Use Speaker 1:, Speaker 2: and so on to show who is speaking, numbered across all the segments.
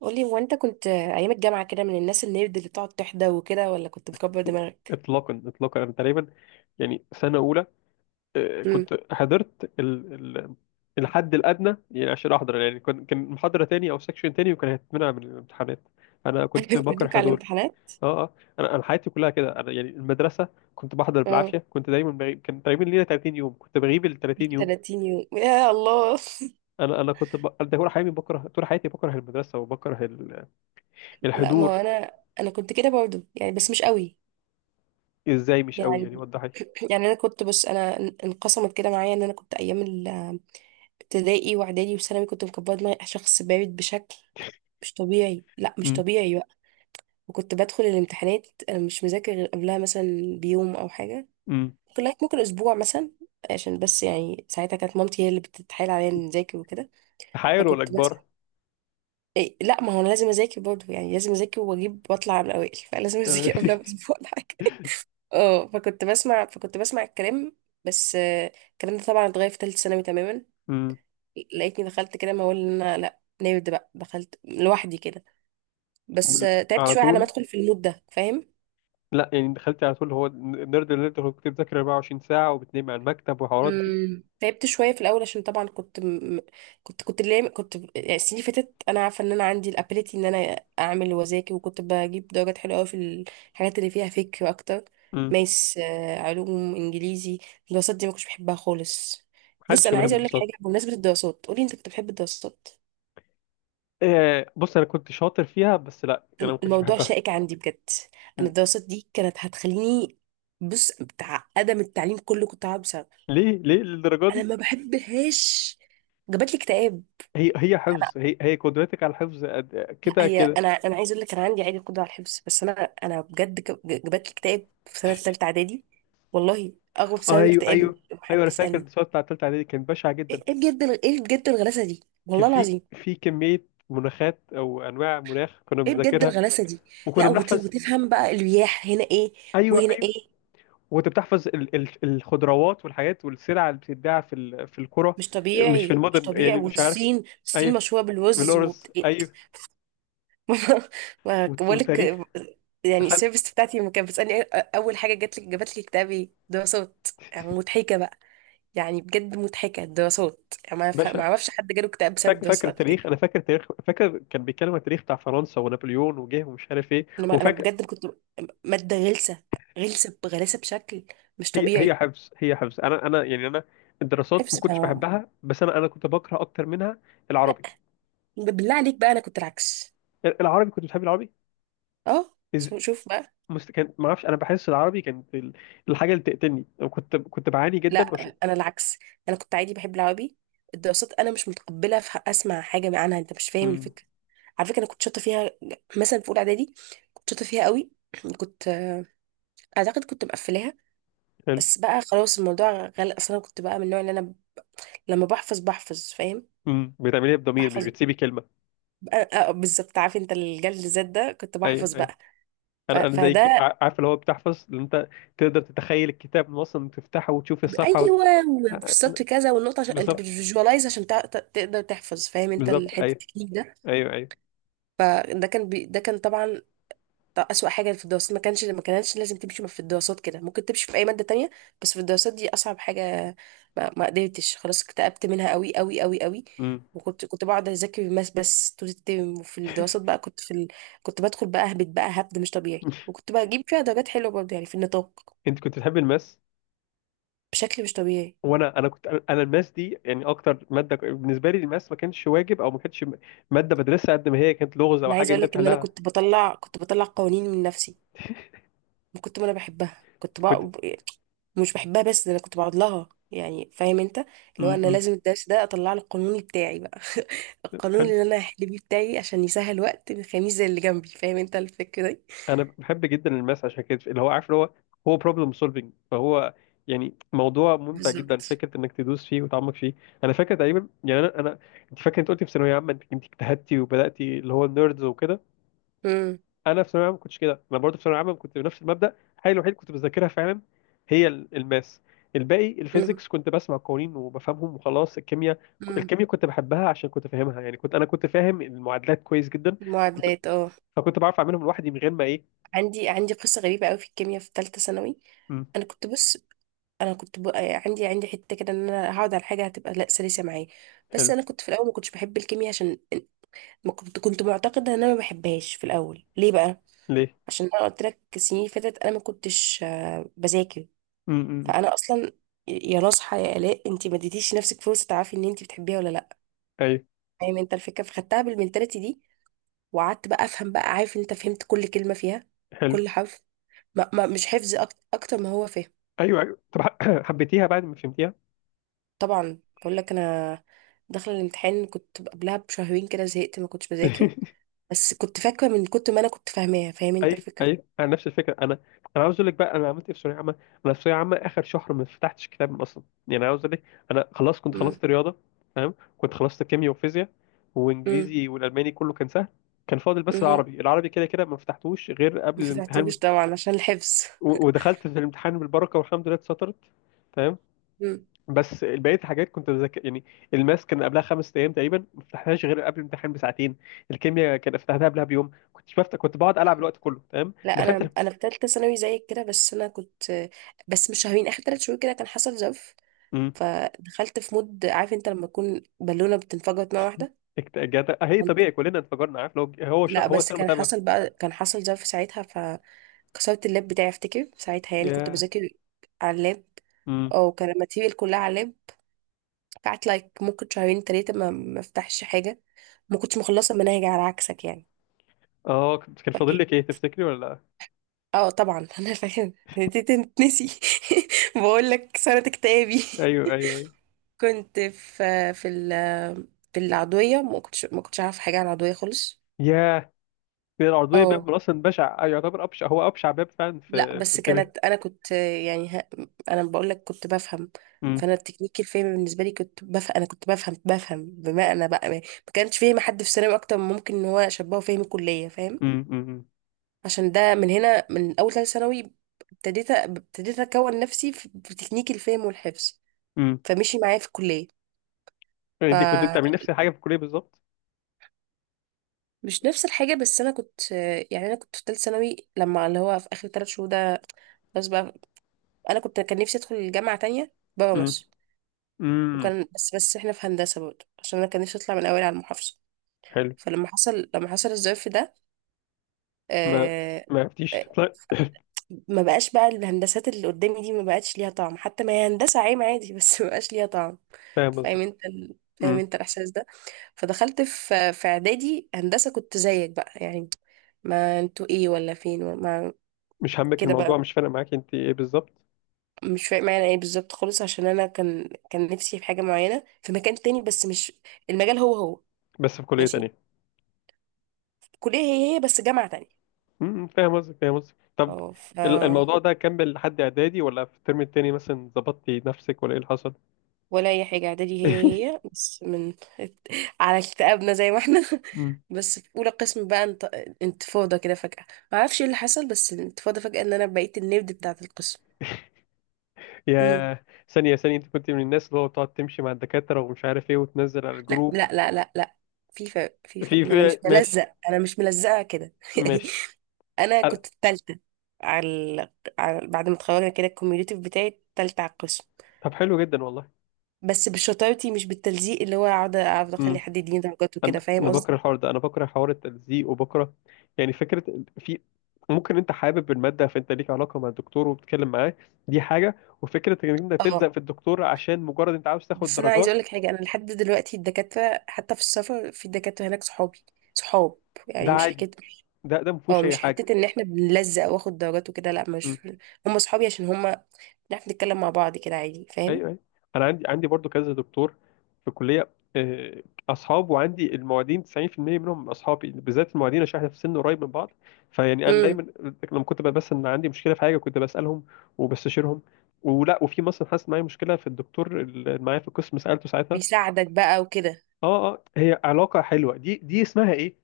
Speaker 1: قولي، هو انت كنت ايام الجامعه كده من الناس النيرد اللي بتقعد تحدى وكده، ولا كنت مكبر دماغك؟
Speaker 2: اطلاقا انا تقريبا سنه اولى.
Speaker 1: امم.
Speaker 2: كنت حضرت الحد الادنى، يعني عشان احضر. يعني كان محاضره تاني او سكشن تاني وكان هيتمنع من الامتحانات. انا كنت بكره
Speaker 1: بيدوك على
Speaker 2: حضور.
Speaker 1: الامتحانات.
Speaker 2: اه انا حياتي كلها كده. انا يعني المدرسه كنت بحضر
Speaker 1: اه.
Speaker 2: بالعافيه، كنت دايما بغيب. كان تقريبا لينا 30 يوم، كنت بغيب ال 30 يوم.
Speaker 1: 30 يوم يا الله.
Speaker 2: ده طول حياتي بكره، طول حياتي بكره المدرسه وبكره
Speaker 1: لا ما هو
Speaker 2: الحضور.
Speaker 1: انا، انا كنت كده برضو يعني بس مش قوي.
Speaker 2: ازاي مش قوي؟ يعني
Speaker 1: يعني
Speaker 2: وضحي.
Speaker 1: يعني انا كنت بص، انا انقسمت كده معايا، ان انا كنت ايام الابتدائي واعدادي وثانوي كنت مكبره دماغي، شخص بارد بشكل مش طبيعي، لا مش
Speaker 2: امم،
Speaker 1: طبيعي بقى. وكنت بدخل الامتحانات انا مش مذاكر غير قبلها مثلا بيوم او حاجه،
Speaker 2: امم.
Speaker 1: ممكن لغاية ممكن أسبوع مثلا، عشان بس يعني ساعتها كانت مامتي هي اللي بتتحايل عليا إني أذاكر وكده.
Speaker 2: تحايل ولا
Speaker 1: فكنت بس،
Speaker 2: كبار؟
Speaker 1: إيه لا ما هو أنا لازم أذاكر برضه، يعني لازم أذاكر وأجيب وأطلع من الأوائل فلازم أذاكر قبلها بأسبوع ولا حاجة. اه فكنت بسمع الكلام. بس الكلام ده طبعا اتغير في تالتة ثانوي تماما. لقيتني دخلت كده، ما هو إن أنا لا نرد بقى، دخلت لوحدي كده. بس تعبت
Speaker 2: على
Speaker 1: شوية على ما
Speaker 2: طول.
Speaker 1: أدخل في المود ده، فاهم؟
Speaker 2: لا يعني دخلت على طول؟ هو النيرد اللي انت كنت بتذاكر 24 ساعة وبتنام على المكتب والحوارات دي.
Speaker 1: امم، تعبت شويه في الاول عشان طبعا كنت كنت اللي كنت ب- يعني السنين اللي فاتت انا عارفه ان انا عندي الابيليتي ان انا اعمل واذاكر، وكنت بجيب درجات حلوه قوي في الحاجات اللي فيها فكر اكتر.
Speaker 2: امم.
Speaker 1: ماس، علوم، انجليزي. الدراسات دي ما كنتش بحبها خالص. بص،
Speaker 2: محدش كان
Speaker 1: انا
Speaker 2: بيحب
Speaker 1: عايزه اقول لك حاجه
Speaker 2: الدراسات.
Speaker 1: بمناسبه الدراسات. قولي، انت كنت بتحب الدراسات؟
Speaker 2: آه، بص، انا كنت شاطر فيها، بس لا انا ما كنتش
Speaker 1: الموضوع
Speaker 2: بحبها.
Speaker 1: شائك عندي بجد. انا الدراسات دي كانت هتخليني، بص، بتاع ادم التعليم كله كنت هقعد بسببها.
Speaker 2: ليه؟ ليه للدرجة
Speaker 1: انا
Speaker 2: دي؟
Speaker 1: ما بحبهاش، جابت لي اكتئاب.
Speaker 2: هي حفظ؟ هي قدرتك على الحفظ قد-
Speaker 1: لا
Speaker 2: كده
Speaker 1: هي
Speaker 2: كده؟
Speaker 1: انا، انا عايز اقول لك، انا عندي عادي قدره على الحفظ، بس انا، انا بجد جابت لي اكتئاب في سنه ثالثه اعدادي. والله، اغرب سبب
Speaker 2: ايوه،
Speaker 1: اكتئاب
Speaker 2: ايوه. ايوه،
Speaker 1: حد
Speaker 2: انا فاكر
Speaker 1: يسالني.
Speaker 2: الدراسات بتاعت تالتة اعدادي كانت بشعة جدا.
Speaker 1: ايه، إيه بجد ايه بجد الغلاسه دي
Speaker 2: كان
Speaker 1: والله
Speaker 2: في
Speaker 1: العظيم.
Speaker 2: كمية مناخات او انواع مناخ كنا
Speaker 1: ايه بجد
Speaker 2: بنذاكرها
Speaker 1: الغلاسه دي. لا
Speaker 2: وكنا بنحفظ.
Speaker 1: وتفهم بقى الرياح هنا ايه
Speaker 2: ايوه،
Speaker 1: وهنا
Speaker 2: أيوه.
Speaker 1: ايه،
Speaker 2: وانت بتحفظ الخضروات والحاجات والسلع اللي بتتباع في في القرى،
Speaker 1: مش
Speaker 2: مش في
Speaker 1: طبيعي مش
Speaker 2: المدن
Speaker 1: طبيعي.
Speaker 2: يعني، مش عارف.
Speaker 1: والصين، الصين
Speaker 2: ايوه،
Speaker 1: مشهوره بالرز
Speaker 2: بالأرز،
Speaker 1: إيه.
Speaker 2: ايوه.
Speaker 1: ما بقول لك.
Speaker 2: وتاريخ.
Speaker 1: يعني
Speaker 2: خد.
Speaker 1: السيرفيس بتاعتي لما كانت بتسالني إيه اول حاجه جات لك؟ جابت لي اكتئاب ايه، دراسات؟ يعني مضحكه بقى، يعني بجد مضحكة الدراسات. يعني ما
Speaker 2: باشا،
Speaker 1: اعرفش حد جاله اكتئاب بسبب
Speaker 2: فاكر
Speaker 1: الدراسات قبل كده.
Speaker 2: التاريخ؟ انا فاكر التاريخ، فاكر كان بيتكلم عن التاريخ بتاع فرنسا ونابليون وجه ومش عارف ايه.
Speaker 1: انا ما- انا
Speaker 2: وفاكر
Speaker 1: بجد كنت مادة غلسة، غلسة بغلاسة بشكل مش
Speaker 2: هي
Speaker 1: طبيعي.
Speaker 2: حفظ، حفظ. انا الدراسات ما
Speaker 1: حفظ بتاع
Speaker 2: كنتش
Speaker 1: ماما.
Speaker 2: بحبها، بس انا كنت بكره اكتر منها
Speaker 1: لا،
Speaker 2: العربي.
Speaker 1: بالله عليك بقى انا كنت العكس.
Speaker 2: العربي كنت بتحب العربي؟
Speaker 1: اه
Speaker 2: إز...
Speaker 1: شوف بقى.
Speaker 2: كان ما اعرفش، انا بحس العربي كانت الحاجه اللي تقتلني، وكنت بعاني
Speaker 1: لا
Speaker 2: جدا
Speaker 1: انا العكس، انا كنت عادي بحب العربي. الدراسات انا مش متقبلة اسمع حاجة عنها، انت مش فاهم
Speaker 2: مم.
Speaker 1: الفكرة. على فكرة انا كنت شاطرة فيها، مثلا في اولى اعدادي كنت شاطرة فيها قوي. كنت اعتقد كنت مقفلاها،
Speaker 2: حلو.
Speaker 1: بس بقى خلاص الموضوع غلق اصلا. أنا كنت بقى من النوع اللي انا لما بحفظ بحفظ، فاهم؟
Speaker 2: امم، بتعمليها بضمير، مش
Speaker 1: بحفظ
Speaker 2: بتسيبي كلمه.
Speaker 1: بالظبط. عارف انت الجلد الذات ده؟ كنت
Speaker 2: ايوه،
Speaker 1: بحفظ
Speaker 2: ايوه.
Speaker 1: بقى.
Speaker 2: انا زيك،
Speaker 1: فده،
Speaker 2: عارف اللي هو بتحفظ. اللي انت تقدر تتخيل الكتاب من اصلا تفتحه وتشوف الصفحه
Speaker 1: ايوه، وفي السطر كذا والنقطه، عشان انت
Speaker 2: بالظبط.
Speaker 1: بتفيجواليز عشان تقدر تحفظ، فاهم انت
Speaker 2: بالظبط،
Speaker 1: الحته
Speaker 2: ايوه.
Speaker 1: التكنيك ده؟
Speaker 2: ايوه، ايوه.
Speaker 1: ده كان طبعا ده أسوأ حاجة في الدراسات. ما كانش ما كانتش لازم تمشي في الدراسات كده، ممكن تمشي في أي مادة تانية، بس في الدراسات دي أصعب حاجة. ما قدرتش، خلاص اكتئبت منها قوي قوي قوي قوي.
Speaker 2: امم.
Speaker 1: وكنت بقعد أذاكر الماس بس طول الترم، وفي الدراسات بقى كنت بدخل بقى أهبط بقى هبد مش طبيعي، وكنت بجيب فيها درجات حلوة برضه يعني في النطاق
Speaker 2: انت كنت بتحب الماس؟
Speaker 1: بشكل مش طبيعي.
Speaker 2: وانا انا كنت انا الماس دي يعني اكتر ماده بالنسبه لي الماس ما كانش واجب، او ما كانتش ماده بدرسها، قد ما هي كانت لغز او
Speaker 1: أنا
Speaker 2: حاجه
Speaker 1: عايزة
Speaker 2: انت
Speaker 1: أقولك إن أنا
Speaker 2: بتحلها.
Speaker 1: كنت بطلع، كنت بطلع قوانين من نفسي. كنت ما انا بحبها كنت
Speaker 2: كنت،
Speaker 1: بقى مش بحبها، بس ده انا كنت بقعد لها، يعني فاهم انت اللي هو انا
Speaker 2: امم.
Speaker 1: لازم الدرس ده اطلع له القانون بتاعي بقى، القانون اللي انا هحل بيه بتاعي، عشان يسهل وقت الخميس زي اللي جنبي. فاهم انت الفكره دي؟
Speaker 2: انا بحب جدا الماس، عشان كده اللي هو عارف اللي هو هو بروبلم سولفنج، فهو يعني موضوع ممتع جدا،
Speaker 1: بالظبط.
Speaker 2: فكره انك تدوس فيه وتعمق فيه. انا فاكر تقريبا، يعني انا انت فاكر، انت قلتي في ثانويه عامه انت اجتهدتي، وبداتي اللي هو النيردز وكده.
Speaker 1: امم.
Speaker 2: انا في ثانويه عامه ما كنتش كده، انا برضه في ثانويه عامه كنت بنفس المبدا. الحاجه الوحيده اللي كنت بذاكرها فعلا هي الماس. الباقي
Speaker 1: امم.
Speaker 2: الفيزيكس كنت بسمع قوانين وبفهمهم وخلاص. الكيمياء،
Speaker 1: امم.
Speaker 2: الكيمياء كنت بحبها عشان كنت فاهمها، يعني كنت كنت فاهم المعادلات كويس جدا. كنت-
Speaker 1: المعادلات اه.
Speaker 2: فكنت بعرف اعملهم لوحدي من غير ما ايه.
Speaker 1: عندي عندي قصه غريبه قوي في الكيمياء في ثالثه ثانوي.
Speaker 2: مم.
Speaker 1: انا كنت بص، يعني عندي عندي حته كده ان انا هقعد على حاجه هتبقى لا سلسه معايا. بس
Speaker 2: حلو.
Speaker 1: انا كنت في الاول ما كنتش بحب الكيمياء عشان ما كنت كنت معتقدة ان انا ما بحبهاش في الاول. ليه بقى؟
Speaker 2: ليه؟
Speaker 1: عشان انا قلت لك السنين اللي فاتت انا ما كنتش بذاكر.
Speaker 2: امم.
Speaker 1: فانا اصلا، يا نصحى يا الاء، انت ما اديتيش نفسك فرصه تعرفي ان انت بتحبيها ولا لا.
Speaker 2: ايوه.
Speaker 1: فاهم انت الفكره؟ فخدتها بالمنتاليتي دي، وقعدت بقى افهم بقى. عارف انت؟ فهمت كل كلمه فيها،
Speaker 2: حلو.
Speaker 1: كل حرف، ما مش حفظ اكتر ما هو فهم.
Speaker 2: ايوه، ايوه، طب حبيتيها بعد ما فهمتيها؟
Speaker 1: طبعا، بقول لك انا داخله الامتحان كنت قبلها بشهرين كده زهقت، ما كنتش بذاكر، بس كنت فاكره من كتر ما انا كنت فاهماها. فاهم انت
Speaker 2: ايوه،
Speaker 1: الفكره؟
Speaker 2: ايوه. انا نفس الفكره. انا عاوز اقول لك بقى انا عملت ايه في ثانويه عامه. انا في ثانويه عامه اخر شهر ما فتحتش كتاب اصلا. يعني انا عاوز اقول لك، انا خلاص كنت
Speaker 1: امم.
Speaker 2: خلصت رياضه، تمام. كنت خلصت كيمياء وفيزياء وانجليزي والالماني، كله كان سهل. كان فاضل بس
Speaker 1: امم.
Speaker 2: العربي. العربي كده كده ما فتحتوش غير قبل
Speaker 1: ما
Speaker 2: الامتحان.
Speaker 1: فتحتوش طبعا عشان الحفظ.
Speaker 2: ودخلت في الامتحان بالبركه، والحمد لله اتسطرت. تمام.
Speaker 1: مم.
Speaker 2: بس بقيه الحاجات كنت بذاكر يعني. الماس كان قبلها خمس ايام تقريبا، ما فتحناش غير قبل الامتحان بساعتين. الكيمياء كان فتحناها قبلها بيوم، كنت بفتح، كنت بقعد العب الوقت كله. تمام.
Speaker 1: لا
Speaker 2: دخلت
Speaker 1: انا، انا في ثالثه ثانوي زيك كده، بس انا كنت، بس مش شهرين، اخر ثلاث شهور كده، كان حصل جف.
Speaker 2: امم.
Speaker 1: فدخلت في مود، عارف انت لما تكون بالونه بتنفجر مره واحده.
Speaker 2: هي طبيعي، كلنا انفجرنا، عارف؟ لو هو
Speaker 1: لا
Speaker 2: هو
Speaker 1: بس
Speaker 2: سنه
Speaker 1: كان
Speaker 2: متابعه.
Speaker 1: حصل بقى، كان حصل جف ساعتها. فكسرت اللاب بتاعي افتكر ساعتها، يعني كنت
Speaker 2: ياه.
Speaker 1: بذاكر على اللاب،
Speaker 2: امم.
Speaker 1: او كان الماتيريال كلها على اللاب. قعدت لايك ممكن شهرين ثلاثه ما افتحش حاجه. ما كنتش مخلصه المناهج على عكسك يعني.
Speaker 2: اه، كان فاضل لك ايه تفتكري، ولا لا؟
Speaker 1: اه طبعا انا فاهم دي تنسي. بقول لك سنة اكتئابي.
Speaker 2: ايوه، ايوه، ايوه.
Speaker 1: كنت في في العضوية، ما كنتش عارفة حاجة عن العضوية خالص.
Speaker 2: ياه. كان العرضيه
Speaker 1: اه.
Speaker 2: باب من اصلا بشع، يعتبر ابشع، هو ابشع باب فعلا
Speaker 1: لا
Speaker 2: في
Speaker 1: بس
Speaker 2: الكيمياء.
Speaker 1: كانت انا كنت يعني انا بقول لك كنت بفهم.
Speaker 2: امم،
Speaker 1: فانا التكنيك الفهم بالنسبة لي كنت بفهم، انا كنت بفهم بمعنى بقى ما ما كانش فهم حد في ثانوي اكتر من ممكن ان هو شبهه فهم الكلية. فاهم؟
Speaker 2: امم، امم،
Speaker 1: عشان ده من هنا من اول ثالث ثانوي ابتديت اكون نفسي في، في تكنيك الفهم والحفظ،
Speaker 2: امم.
Speaker 1: فمشي معايا في الكليه.
Speaker 2: انت كنت بتعملي نفس
Speaker 1: فمش
Speaker 2: الحاجه في الكليه بالظبط؟
Speaker 1: نفس الحاجه، بس انا كنت يعني، انا كنت في ثالث ثانوي لما اللي هو في اخر ثلاث شهور ده، بس بقى انا كنت، كان نفسي ادخل الجامعه تانية بره
Speaker 2: امم،
Speaker 1: مصر،
Speaker 2: امم.
Speaker 1: وكان بس احنا في هندسه برضه، عشان انا كان نفسي اطلع من اوائل على المحافظه. فلما حصل، لما حصل الظرف ده،
Speaker 2: ما
Speaker 1: آه،
Speaker 2: ما عرفتيش تطلع؟
Speaker 1: ما بقاش بقى الهندسات اللي قدامي دي ما بقتش ليها طعم، حتى ما هي هندسة عام عادي بس ما بقاش ليها طعم.
Speaker 2: فاهم
Speaker 1: فاهم
Speaker 2: قصدك.
Speaker 1: انت ال... فاهم
Speaker 2: امم.
Speaker 1: انت الاحساس ده؟ فدخلت في في اعدادي هندسة كنت زيك بقى، يعني ما انتوا ايه ولا فين ولا ما،
Speaker 2: مش همك
Speaker 1: كده بقى.
Speaker 2: الموضوع، مش فارق معاك انت ايه بالظبط.
Speaker 1: مش فاهم معنى ايه بالظبط خالص، عشان انا كان نفسي في حاجة معينة في مكان تاني، بس مش المجال، هو هو،
Speaker 2: بس في كلية
Speaker 1: ماشي،
Speaker 2: تانية.
Speaker 1: كلية هي هي بس جامعة تانية.
Speaker 2: امم، فاهم قصدك، فاهم قصدك. طب
Speaker 1: اه،
Speaker 2: الموضوع ده كمل لحد اعدادي، ولا في الترم التاني مثلا ظبطتي نفسك، ولا ايه اللي حصل؟
Speaker 1: ولا اي حاجه، اعدادي هي هي بس من على اكتئابنا زي ما احنا.
Speaker 2: مم.
Speaker 1: بس في اولى قسم بقى انتفاضه كده فجاه، ما اعرفش ايه اللي حصل، بس الانتفاضه فجاه ان انا بقيت النبض بتاعه القسم. امم.
Speaker 2: يا ثانية، ثانية، انت كنت من الناس اللي هو بتقعد تمشي مع الدكاترة ومش عارف ايه، وتنزل على
Speaker 1: لا
Speaker 2: الجروب؟
Speaker 1: لا لا لا لا في فرق في فرق،
Speaker 2: في
Speaker 1: ما انا مش
Speaker 2: ماشي،
Speaker 1: ملزق، انا مش ملزقه كده يعني.
Speaker 2: ماشي.
Speaker 1: انا
Speaker 2: أنا-
Speaker 1: كنت التالتة على, ال- بعد ما اتخرجنا كده الكوميونيتيف بتاعي التالتة على القسم،
Speaker 2: طب حلو جدا والله.
Speaker 1: بس بشطارتي مش بالتلزيق اللي هو اقعد اقعد اخلي
Speaker 2: مم.
Speaker 1: حد يديني درجات
Speaker 2: انا
Speaker 1: وكده، فاهم
Speaker 2: انا
Speaker 1: قصدي؟
Speaker 2: بكره الحوار ده، انا بكره حوار التلزيق وبكره، يعني فكره ال- في ممكن انت حابب الماده فانت ليك علاقه مع الدكتور وبتتكلم معاه، دي حاجه. وفكره انك انت
Speaker 1: اه،
Speaker 2: تلزق في الدكتور عشان مجرد انت عاوز تاخد
Speaker 1: بس انا عايزه
Speaker 2: درجات.
Speaker 1: اقول لك حاجه، انا لحد دلوقتي الدكاتره حتى في السفر في دكاتره هناك صحابي، صحاب،
Speaker 2: ده
Speaker 1: يعني مش
Speaker 2: عادي،
Speaker 1: حكايه.
Speaker 2: ده ما
Speaker 1: اه
Speaker 2: فيهوش اي
Speaker 1: مش
Speaker 2: حاجه.
Speaker 1: حته ان احنا بنلزق واخد درجات وكده، لا
Speaker 2: إمم.
Speaker 1: مش، هم صحابي عشان هم بنعرف نتكلم مع بعض كده عادي، فاهم؟
Speaker 2: ايوه، ايوه. انا عندي، برضو كذا دكتور في الكليه، آه، اصحاب، وعندي المعيدين. 90% منهم اصحابي، بالذات المعيدين، عشان احنا في سن قريب من بعض. فيعني انا
Speaker 1: امم.
Speaker 2: دايما لما كنت بس ان عندي مشكله في حاجه كنت بسالهم وبستشيرهم. ولا وفي مثلا حصلت معايا مشكله في الدكتور اللي معايا في القسم سالته ساعتها.
Speaker 1: بيساعدك بقى وكده.
Speaker 2: اه هي علاقه حلوه دي، دي اسمها ايه؟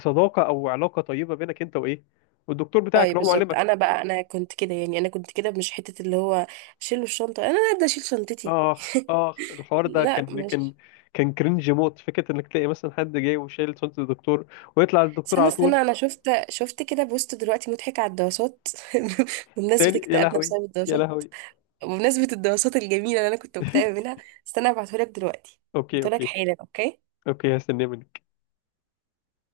Speaker 2: صداقه او علاقه طيبه بينك انت وايه والدكتور بتاعك
Speaker 1: طيب
Speaker 2: اللي هو
Speaker 1: بالظبط،
Speaker 2: معلمك.
Speaker 1: انا بقى انا كنت كده، يعني انا كنت كده مش حته اللي هو شيلوا الشنطه انا هبدا اشيل شنطتي.
Speaker 2: اخ الحوار ده
Speaker 1: لا
Speaker 2: كان
Speaker 1: مش،
Speaker 2: كان كرنج موت. فكره انك تلاقي مثلا حد جاي وشايل صوت الدكتور ويطلع الدكتور
Speaker 1: استنى
Speaker 2: على
Speaker 1: استنى،
Speaker 2: طول.
Speaker 1: انا شفت، شفت كده بوست دلوقتي مضحك على الدراسات. بمناسبة
Speaker 2: تاني؟ يا
Speaker 1: اكتئابنا
Speaker 2: لهوي،
Speaker 1: بسبب
Speaker 2: يا
Speaker 1: الدراسات،
Speaker 2: لهوي.
Speaker 1: بمناسبة الدراسات الجميلة اللي أنا كنت مكتئبة منها. استنى هبعتهولك دلوقتي،
Speaker 2: اوكي،
Speaker 1: هبعتهولك
Speaker 2: اوكي.
Speaker 1: حالا أوكي.
Speaker 2: اوكي، هستناه منك.